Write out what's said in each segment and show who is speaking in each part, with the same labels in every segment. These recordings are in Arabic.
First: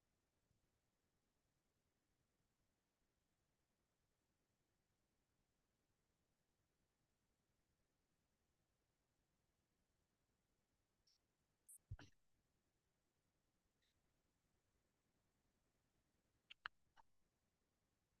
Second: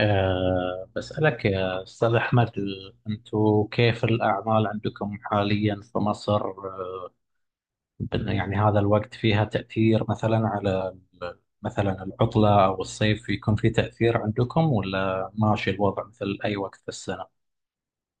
Speaker 1: بسألك يا أستاذ أحمد، أنتوا كيف الأعمال عندكم حاليا في مصر؟ يعني هذا الوقت فيها تأثير مثلا على مثلا العطلة أو الصيف يكون في تأثير عندكم ولا ماشي الوضع مثل أي وقت في السنة؟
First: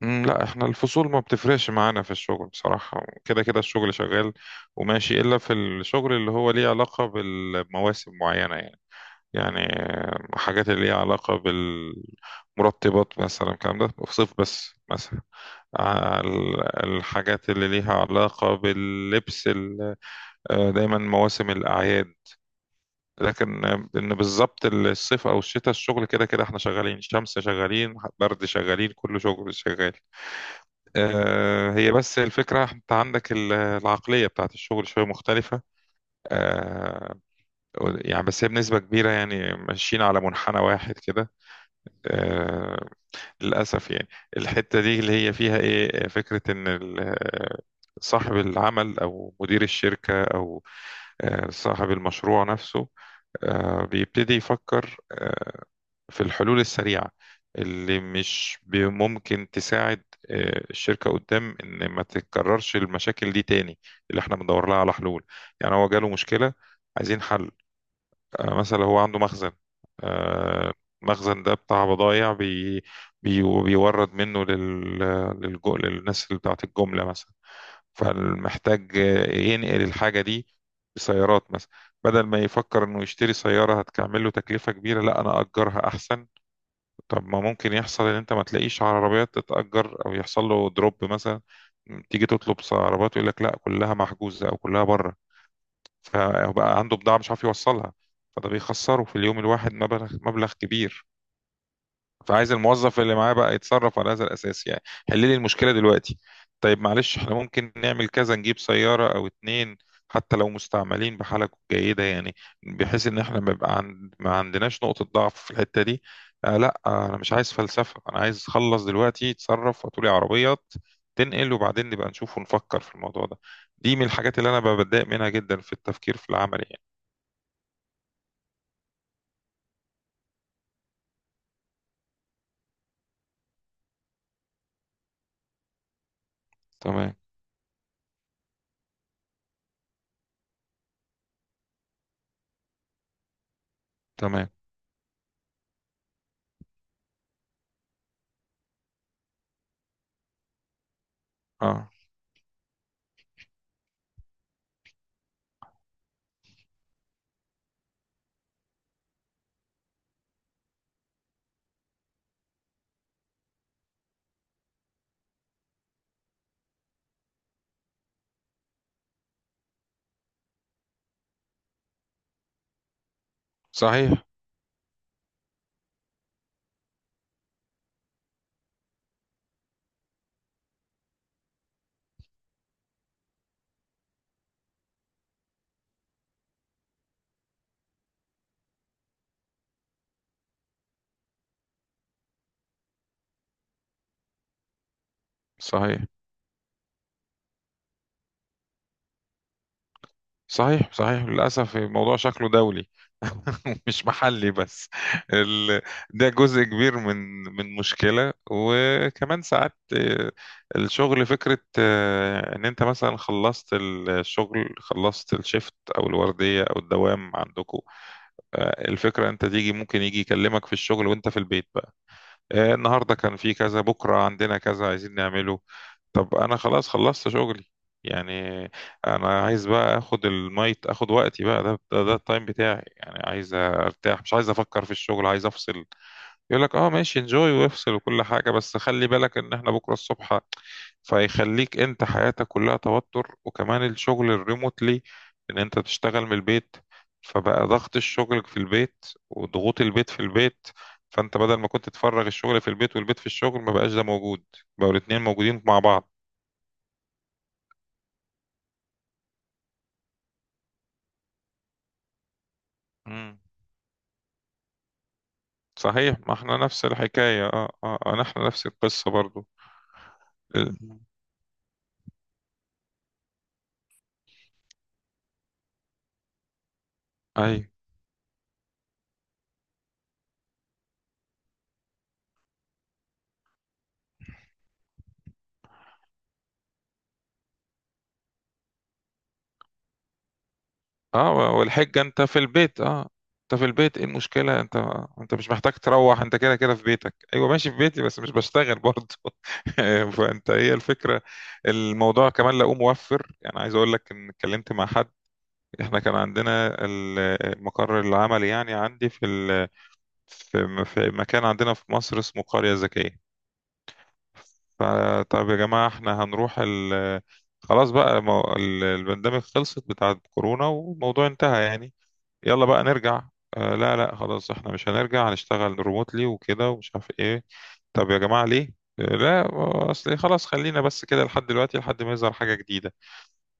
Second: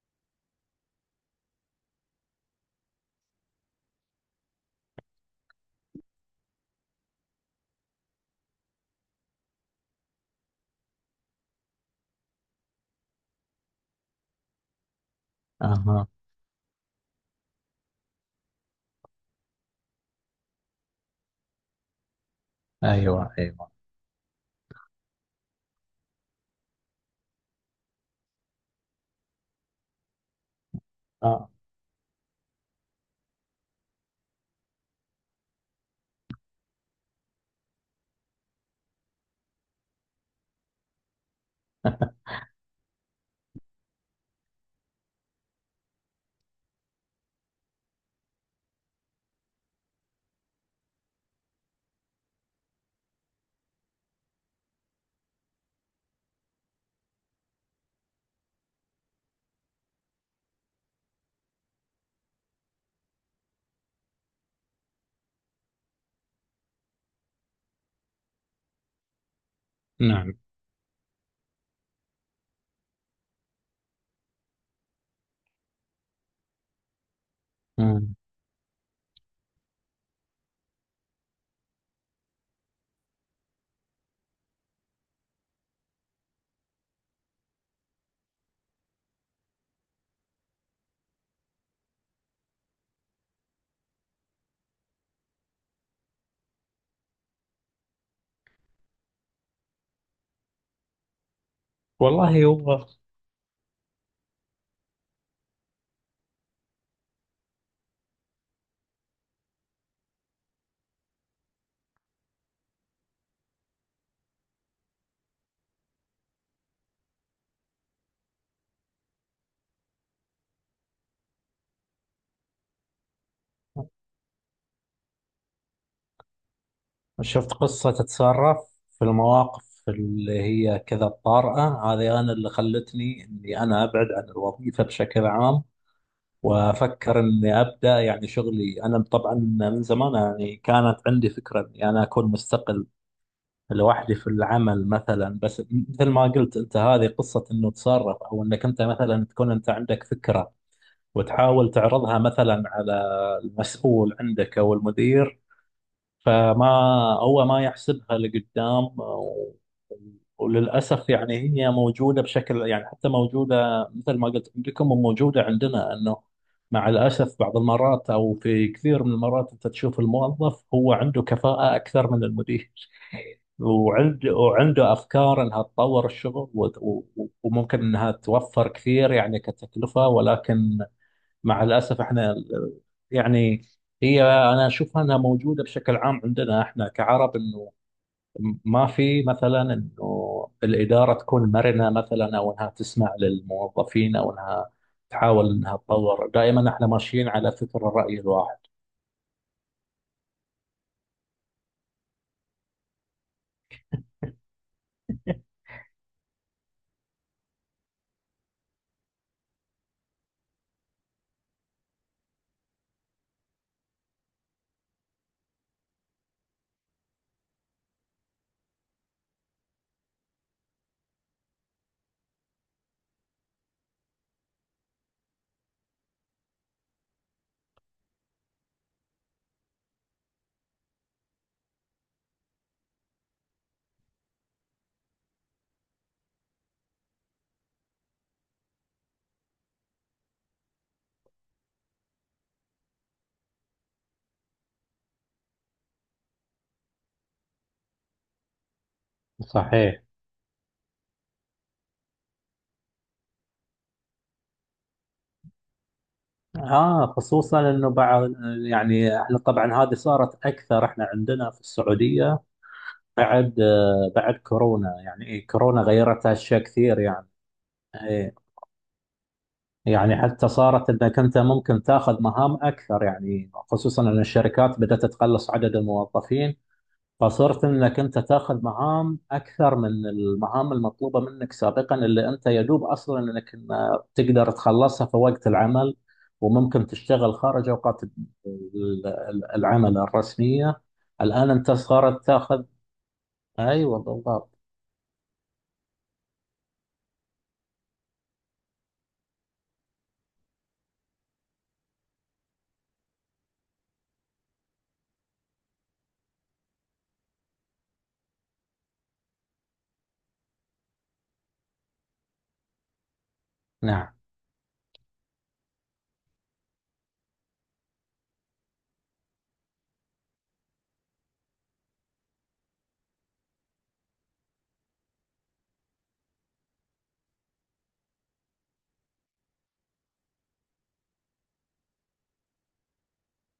Speaker 2: لا احنا الفصول ما بتفرقش معانا في الشغل بصراحة، كده كده الشغل شغال وماشي إلا في الشغل اللي هو ليه علاقة بالمواسم معينة يعني. يعني حاجات اللي ليها علاقة بالمرطبات مثلا، الكلام ده في صيف بس مثلا.
Speaker 1: أها.
Speaker 2: الحاجات اللي ليها علاقة باللبس دايما مواسم الأعياد.
Speaker 1: أيوه
Speaker 2: لكن
Speaker 1: أيوه.
Speaker 2: ان بالظبط الصيف او الشتاء، الشغل كده كده احنا شغالين شمس، شغالين برد، شغالين كل شغل شغال.
Speaker 1: آه.
Speaker 2: هي بس الفكرة انت عندك العقلية بتاعت الشغل شوية مختلفة. آه، يعني بس هي بنسبة كبيرة يعني ماشيين على منحنى واحد كده. آه، للأسف يعني. الحتة دي اللي هي فيها ايه، فكرة ان صاحب العمل او مدير الشركة او صاحب المشروع نفسه بيبتدي يفكر في الحلول السريعة اللي مش ب- ممكن تساعد الشركة قدام، إن ما تتكررش المشاكل دي تاني، اللي إحنا بندور لها على حلول. يعني هو جاله مشكلة، عايزين حل. مثلا هو عنده مخزن
Speaker 1: نعم.
Speaker 2: آه، المخزن ده بتاع بضايع بي بيورد منه لل للناس اللي بتاعت الجملة مثلا،
Speaker 1: مم.
Speaker 2: فمحتاج ينقل الحاجة دي بسيارات مثلا. بدل ما يفكر إنه يشتري سيارة هتكمله تكلفة كبيرة، لا أنا أجرها أحسن. طب ما ممكن يحصل ان انت ما تلاقيش عربيات تتأجر، او يحصل له دروب مثلا، تيجي تطلب عربيات يقول لك لا كلها محجوزة او كلها بره، فبقى عنده بضاعة مش عارف يوصلها، فده بيخسره في اليوم الواحد مبلغ كبير.
Speaker 1: والله
Speaker 2: فعايز
Speaker 1: هو،
Speaker 2: الموظف اللي معاه بقى يتصرف على هذا الأساس يعني. حل لي المشكلة دلوقتي. طيب معلش احنا ممكن نعمل كذا، نجيب سيارة أو اتنين، حتى لو مستعملين بحالة جيدة يعني، بحيث إن احنا ما يبقى عند... ما عندناش نقطة ضعف في الحتة دي. آه لا، آه أنا مش عايز فلسفة، أنا عايز أخلص دلوقتي، تصرف وتقولي عربيات تنقل وبعدين نبقى نشوف ونفكر في الموضوع ده. دي من الحاجات اللي أنا بتضايق منها جدا في التفكير في العمل يعني.
Speaker 1: شفت قصة تتصرف في المواقف اللي هي كذا الطارئة هذه، أنا اللي خلتني إني أنا أبعد عن الوظيفة بشكل عام
Speaker 2: تمام،
Speaker 1: وأفكر إني أبدأ يعني شغلي. أنا طبعا من زمان يعني كانت عندي فكرة إني أنا أكون مستقل لوحدي في
Speaker 2: تمام،
Speaker 1: العمل مثلا، بس مثل ما قلت أنت هذه قصة إنه تصرف، أو إنك أنت مثلا تكون أنت عندك فكرة وتحاول
Speaker 2: اه،
Speaker 1: تعرضها مثلا على المسؤول عندك أو المدير، فما هو ما يحسبها لقدام، وللأسف يعني هي موجودة بشكل، يعني حتى موجودة مثل ما قلت عندكم وموجودة عندنا، أنه مع الأسف بعض المرات أو في كثير من المرات أنت تشوف الموظف هو عنده كفاءة أكثر من المدير،
Speaker 2: صحيح،
Speaker 1: وعنده أفكار أنها تطور الشغل وممكن أنها توفر كثير يعني كتكلفة، ولكن مع الأسف احنا يعني، هي أنا أشوفها أنها موجودة بشكل عام عندنا احنا كعرب، أنه ما في مثلا أنه الإدارة تكون مرنة مثلا، أو أنها تسمع للموظفين، أو أنها تحاول أنها
Speaker 2: صحيح.
Speaker 1: تطور. دائما احنا ماشيين على فكر الرأي الواحد.
Speaker 2: صحيح للأسف الموضوع شكله دولي، مش محلي بس. ال... ده جزء كبير من من مشكلة. وكمان ساعات الشغل، فكرة إن أنت مثلا خلصت الشغل، خلصت الشيفت أو الوردية أو الدوام عندكم، الفكرة أنت تيجي ممكن يجي يكلمك في الشغل وأنت في البيت. النهارده كان في كذا، بكره عندنا كذا عايزين نعمله. طب انا خلاص خلصت شغلي يعني، انا عايز بقى اخد المايت، اخد وقتي بقى، ده التايم بتاعي يعني، عايز ارتاح، مش عايز افكر في الشغل، عايز افصل. يقول لك اه ماشي انجوي وافصل وكل حاجة، بس خلي بالك ان احنا بكرة الصبح. فيخليك انت حياتك كلها توتر. وكمان الشغل الريموتلي، ان انت تشتغل من البيت، فبقى ضغط الشغل في البيت وضغوط
Speaker 1: صحيح.
Speaker 2: البيت في البيت. فانت بدل ما كنت تفرغ الشغل في البيت والبيت في الشغل، ما بقاش ده موجود، بقوا الاتنين موجودين مع بعض.
Speaker 1: اه، خصوصا انه بعض، يعني احنا طبعا هذه صارت اكثر احنا عندنا في السعوديه
Speaker 2: مم.
Speaker 1: بعد بعد كورونا، يعني إيه، كورونا
Speaker 2: صحيح،
Speaker 1: غيرت
Speaker 2: ما احنا
Speaker 1: اشياء
Speaker 2: نفس
Speaker 1: كثير يعني.
Speaker 2: الحكاية. احنا
Speaker 1: إيه.
Speaker 2: نفس القصة برضو.
Speaker 1: يعني حتى صارت
Speaker 2: مم.
Speaker 1: انك انت ممكن تاخذ مهام اكثر، يعني خصوصا ان الشركات بدات تقلص عدد الموظفين، فصرت
Speaker 2: ايوه،
Speaker 1: انك انت تاخذ مهام اكثر من المهام المطلوبه منك سابقا، اللي انت يدوب اصلا تقدر تخلصها في وقت العمل، وممكن تشتغل خارج اوقات العمل الرسميه. الان
Speaker 2: اه،
Speaker 1: انت
Speaker 2: والحجة انت
Speaker 1: صارت
Speaker 2: في
Speaker 1: تاخذ.
Speaker 2: البيت، اه انت في
Speaker 1: ايوه
Speaker 2: البيت، ايه
Speaker 1: بالضبط.
Speaker 2: المشكلة انت، انت مش محتاج تروح، انت كده كده في بيتك. ايوه ماشي في بيتي بس مش بشتغل برضه. فانت هي الفكرة. الموضوع كمان لقوه موفر، يعني عايز اقول لك ان اتكلمت مع حد. احنا كان عندنا المقر العملي يعني، عندي في ال... في في مكان عندنا في مصر اسمه قرية ذكية.
Speaker 1: نعم.
Speaker 2: فطب يا جماعة احنا هنروح ال... خلاص بقى، البندemig خلصت بتاعت كورونا والموضوع انتهى يعني، يلا بقى نرجع. آه لا خلاص احنا مش هنرجع، هنشتغل ريموتلي وكده ومش عارف ايه. طب يا جماعة ليه؟ آه لا، اصل خلاص خلينا بس كده لحد دلوقتي لحد ما يظهر حاجة جديدة.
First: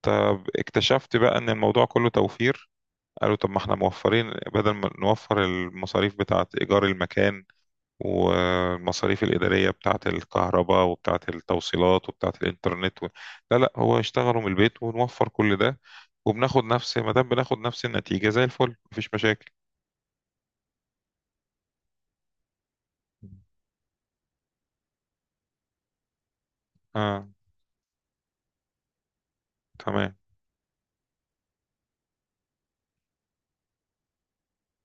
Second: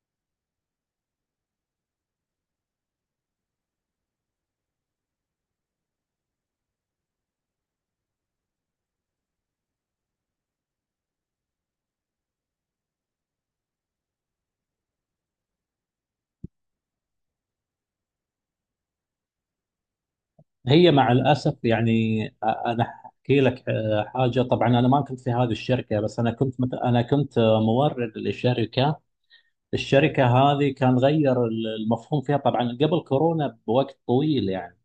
Speaker 2: طب اكتشفت بقى ان الموضوع كله توفير، قالوا طب ما احنا موفرين، بدل ما نوفر المصاريف بتاعة ايجار المكان والمصاريف الإدارية بتاعة الكهرباء وبتاعة التوصيلات وبتاعة الإنترنت و... لا لا، هو اشتغلوا من البيت ونوفر كل ده، وبناخد نفس، ما دام بناخد نفس النتيجة زي الفل، مفيش مشاكل.
Speaker 1: هي مع الأسف يعني، أنا أحكي لك حاجة. طبعا أنا ما كنت في هذه الشركة، بس أنا كنت أنا
Speaker 2: اه،
Speaker 1: كنت مورد لشركة.
Speaker 2: تمام،
Speaker 1: الشركة هذه كان غير المفهوم فيها، طبعا قبل كورونا بوقت طويل يعني.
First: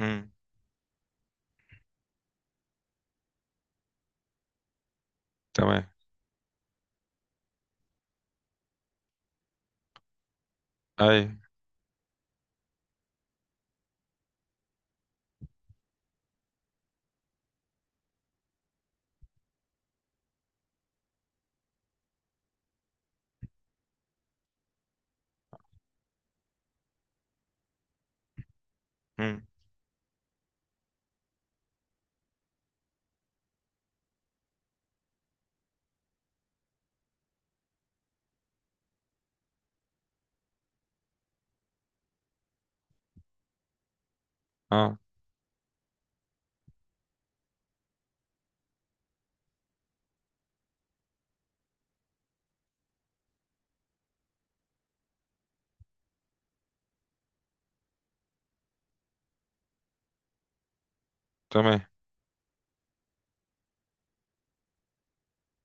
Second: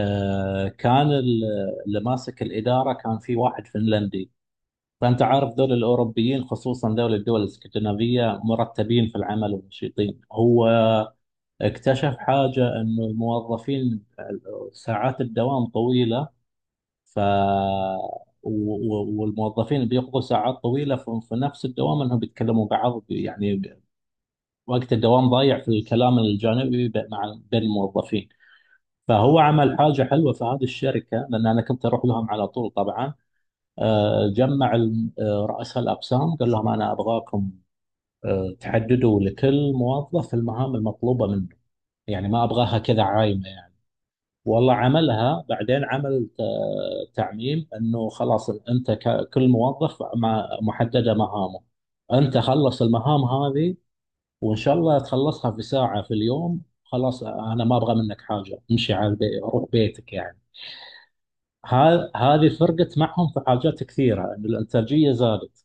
Speaker 2: امم،
Speaker 1: كان ال- اللي ماسك الإدارة كان في واحد فنلندي، فأنت عارف دول
Speaker 2: تمام،
Speaker 1: الأوروبيين خصوصا دول الدول الاسكندنافية مرتبين في العمل ونشيطين. هو
Speaker 2: اي،
Speaker 1: اكتشف حاجة، أنه الموظفين ساعات الدوام طويلة، ف و- والموظفين اللي بيقضوا ساعات طويله في نفس الدوام انهم بيتكلموا بعض يعني، وقت الدوام ضايع في الكلام الجانبي مع بين الموظفين. فهو
Speaker 2: امم،
Speaker 1: عمل حاجه حلوه في هذه الشركه، لان انا كنت اروح لهم على طول طبعا. جمع رؤساء الاقسام قال لهم انا ابغاكم تحددوا لكل موظف المهام المطلوبه منه، يعني ما ابغاها كذا عايمه. والله
Speaker 2: اه،
Speaker 1: عملها، بعدين عمل تعميم انه خلاص انت كل موظف محدده مهامه، انت خلص المهام هذه، وان شاء الله تخلصها في ساعه في اليوم، خلاص انا ما ابغى منك حاجه، امشي على البيت، روح بيتك يعني.
Speaker 2: تمام،
Speaker 1: هذه فرقت معهم في حاجات كثيره، ان الانتاجيه زادت،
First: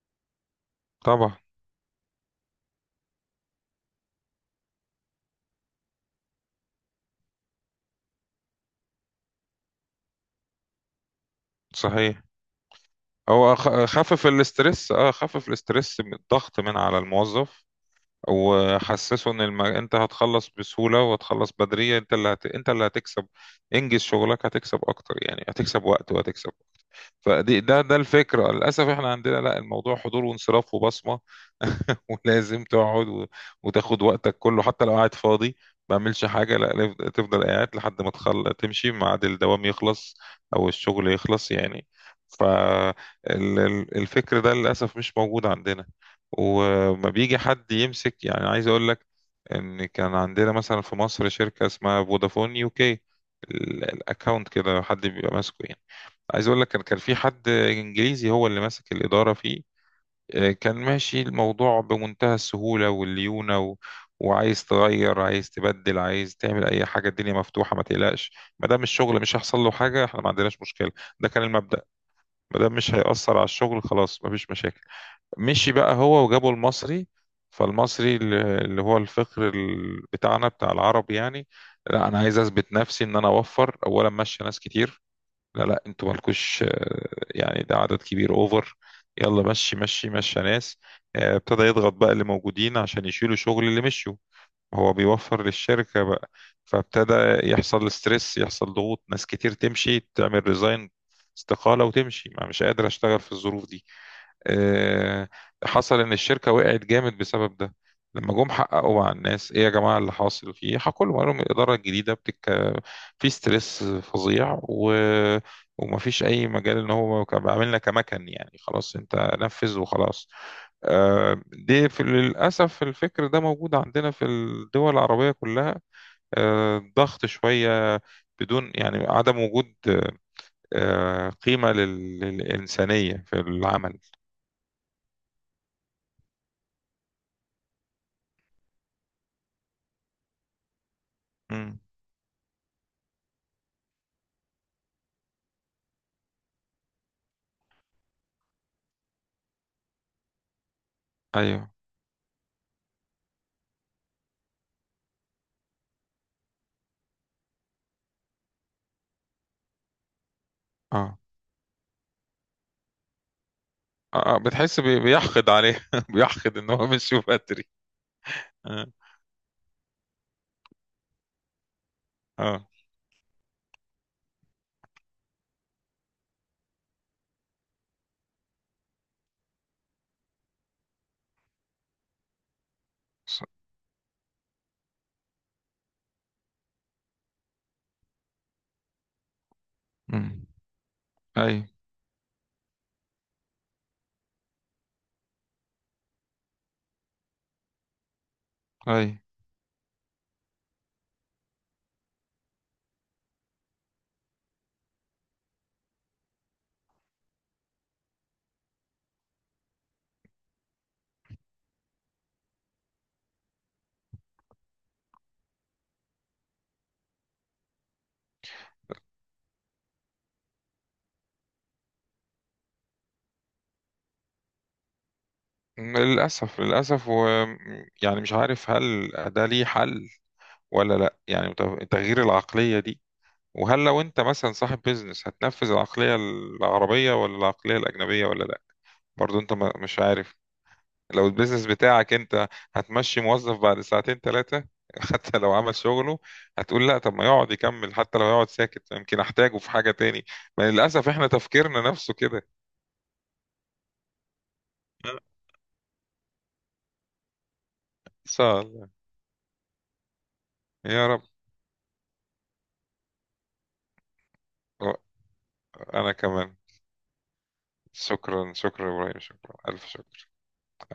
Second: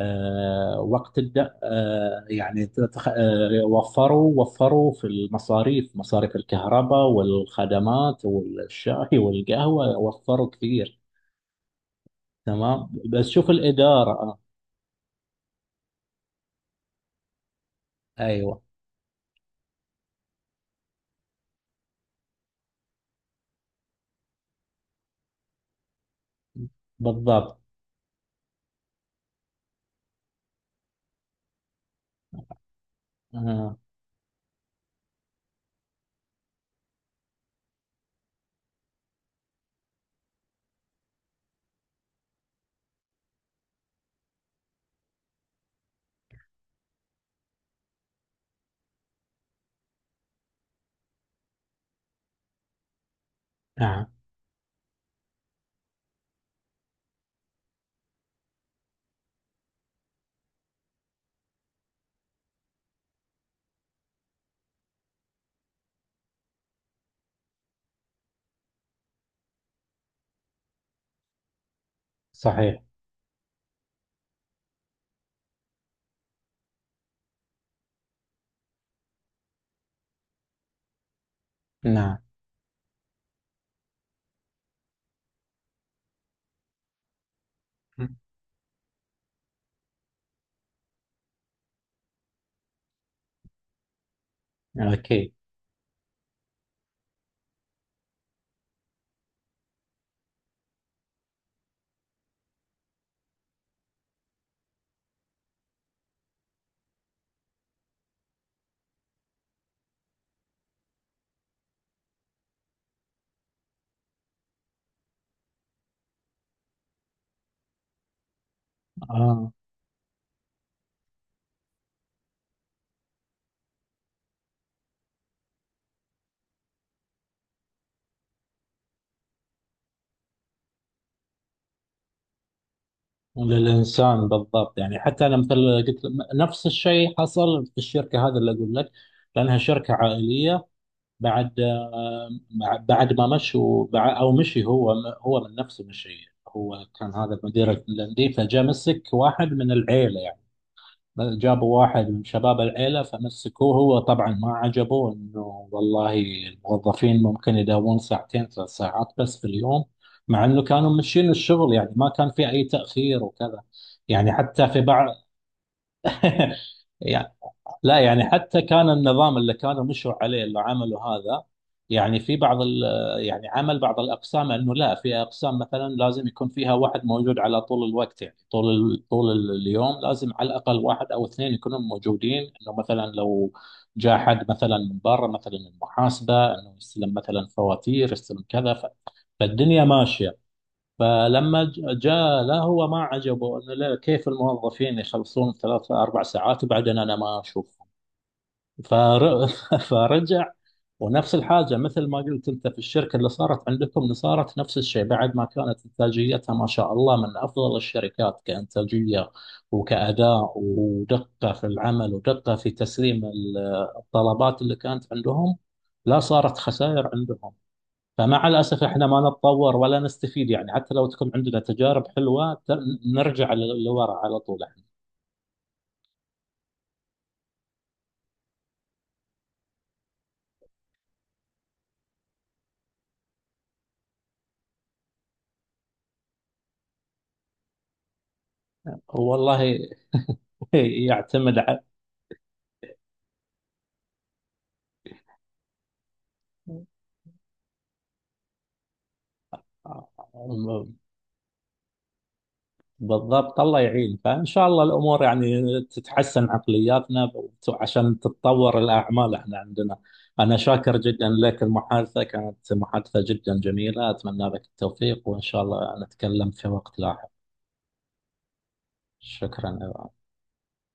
Speaker 1: وقت
Speaker 2: طبعا،
Speaker 1: تبدأ يعني وفروا، وفروا في المصاريف، مصاريف الكهرباء والخدمات والشاي والقهوة، وفروا كثير.
Speaker 2: صحيح.
Speaker 1: تمام، بس شوف
Speaker 2: هو
Speaker 1: الإدارة
Speaker 2: خفف الاسترس، اه خفف الاسترس من الضغط من على الموظف،
Speaker 1: أيوة
Speaker 2: وحسسه ان الم... انت هتخلص بسهولة وهتخلص بدري، انت اللي هت... انت اللي هتكسب، انجز شغلك هتكسب اكتر يعني، هتكسب وقت وهتكسب.
Speaker 1: بالضبط.
Speaker 2: فدي ده الفكرة. للأسف احنا عندنا لا، الموضوع حضور وانصراف وبصمة، ولازم تقعد
Speaker 1: آه،
Speaker 2: وتاخد وقتك كله حتى لو قاعد فاضي ما بعملش حاجة، لا لف- تفضل قاعد لحد ما تخل... تمشي، ميعاد الدوام يخلص أو الشغل يخلص يعني. فالفكر ده للأسف مش موجود عندنا. وما بيجي حد يمسك يعني. عايز أقول لك، إن كان عندنا مثلا في مصر شركة اسمها فودافون يو كي،
Speaker 1: نعم.
Speaker 2: الأكاونت كده حد بيبقى ماسكه يعني. عايز اقول لك، كان في حد انجليزي هو اللي ماسك الاداره فيه. كان ماشي الموضوع بمنتهى السهوله والليونه و... وعايز تغير، عايز تبدل، عايز تعمل اي حاجه، الدنيا مفتوحه ما تقلقش، ما دام الشغل مش هيحصل له حاجه احنا ما عندناش مشكله. ده كان المبدأ. ما دام
Speaker 1: صحيح.
Speaker 2: مش هيأثر على الشغل خلاص ما فيش مشاكل. مشي بقى هو وجابوا المصري. فالمصري اللي هو الفقر بتاعنا بتاع العرب يعني. لا
Speaker 1: نعم.
Speaker 2: انا عايز اثبت نفسي ان انا اوفر، اولا ماشي ناس كتير، لا لا انتوا مالكوش يعني ده عدد كبير، اوفر. يلا مشي يا ناس. ابتدى يضغط بقى اللي موجودين عشان يشيلوا شغل اللي مشوا، هو
Speaker 1: أكيد.
Speaker 2: بيوفر للشركة بقى. فابتدى يحصل ستريس، يحصل ضغوط، ناس كتير تمشي تعمل ريزاين، استقالة وتمشي، ما مش قادر اشتغل في الظروف دي. آه، حصل ان الشركه وقعت جامد بسبب ده. لما جم حققوا مع الناس ايه يا جماعه اللي حاصل فيه، حكوا لهم، قالوا لهم الاداره الجديده بتك، في ستريس فظيع و... ومفيش اي مجال، ان هو كان بيعاملنا كمكن يعني، خلاص انت
Speaker 1: آه،
Speaker 2: نفذ وخلاص. دي في للاسف الفكر ده موجود عندنا في الدول العربيه كلها. ضغط شويه، بدون يعني، عدم وجود قيمه للانسانيه في العمل.
Speaker 1: للإنسان بالضبط، يعني حتى أنا مثل قلت، نفس الشيء حصل في الشركة هذا اللي أقول لك، لأنها شركة عائلية. بعد
Speaker 2: مم.
Speaker 1: بعد ما مشوا، او مشي هو، هو من نفسه مشي. هو كان هذا المدير الانديه، فجاء مسك واحد من العيله يعني،
Speaker 2: ايوه،
Speaker 1: جابوا واحد من شباب العيله فمسكوه. هو طبعا ما عجبه انه، والله الموظفين ممكن يداومون 2 3 ساعات بس في اليوم، مع انه كانوا
Speaker 2: اه،
Speaker 1: ماشيين الشغل، يعني ما كان في اي تاخير وكذا. يعني حتى في
Speaker 2: بتحس بي-
Speaker 1: بعض
Speaker 2: بيحقد عليه، بيحقد ان هو مشي بدري.
Speaker 1: لا، يعني حتى
Speaker 2: اه،
Speaker 1: كان النظام اللي كانوا مشوا عليه، اللي عملوا هذا، يعني في بعض
Speaker 2: آه.
Speaker 1: يعني، عمل بعض الأقسام أنه لا، في أقسام مثلا لازم يكون فيها واحد موجود على طول الوقت، يعني طول اليوم لازم على الأقل واحد أو اثنين يكونوا موجودين، أنه مثلا
Speaker 2: ص-
Speaker 1: لو جاء حد مثلا من برا مثلا المحاسبة أنه يستلم مثلا فواتير، يستلم كذا، فالدنيا ماشية.
Speaker 2: مم.
Speaker 1: فلما
Speaker 2: اي،
Speaker 1: ج- جاء، لا هو ما عجبه انه، لا، كيف الموظفين يخلصون 3 4 ساعات وبعدين انا ما اشوف؟
Speaker 2: اي،
Speaker 1: فر... فرجع. ونفس الحاجة مثل ما قلت أنت في الشركة اللي صارت عندكم، صارت نفس الشيء بعد ما كانت إنتاجيتها ما شاء الله من أفضل الشركات كإنتاجية وكأداء ودقة في العمل ودقة في تسليم الطلبات اللي كانت عندهم، لا صارت خسائر عندهم. فمع الأسف إحنا ما نتطور ولا نستفيد، يعني حتى لو تكون عندنا تجارب حلوة نرجع لورا على طول إحنا.
Speaker 2: للاسف، للاسف. و يعني مش عارف هل ده ليه حل ولا لا، يعني تغيير العقليه دي، وهل لو انت مثلا صاحب بيزنس هتنفذ العقليه العربيه ولا العقليه الاجنبيه ولا لا. برضو انت
Speaker 1: والله
Speaker 2: مش عارف. لو
Speaker 1: يعتمد
Speaker 2: البيزنس بتاعك انت، هتمشي موظف بعد ساعتين ثلاثة؟ حتى لو عمل شغله هتقول لا، طب ما يقعد يكمل، حتى لو يقعد ساكت يمكن احتاجه في حاجة تاني. ما
Speaker 1: على،
Speaker 2: للأسف احنا تفكيرنا نفسه كده.
Speaker 1: بالضبط. الله يعين، فإن شاء الله
Speaker 2: ان
Speaker 1: الأمور يعني تتحسن عقلياتنا عشان
Speaker 2: شاء
Speaker 1: تتطور
Speaker 2: الله،
Speaker 1: الأعمال احنا عندنا. أنا شاكر
Speaker 2: يا رب،
Speaker 1: جدا لك، المحادثة كانت محادثة جدا جميلة، أتمنى لك التوفيق، وإن شاء الله
Speaker 2: انا
Speaker 1: نتكلم
Speaker 2: كمان،
Speaker 1: في وقت لاحق.
Speaker 2: شكرا، شكرا يا ابراهيم، شكرا الف
Speaker 1: شكرا.
Speaker 2: شكر.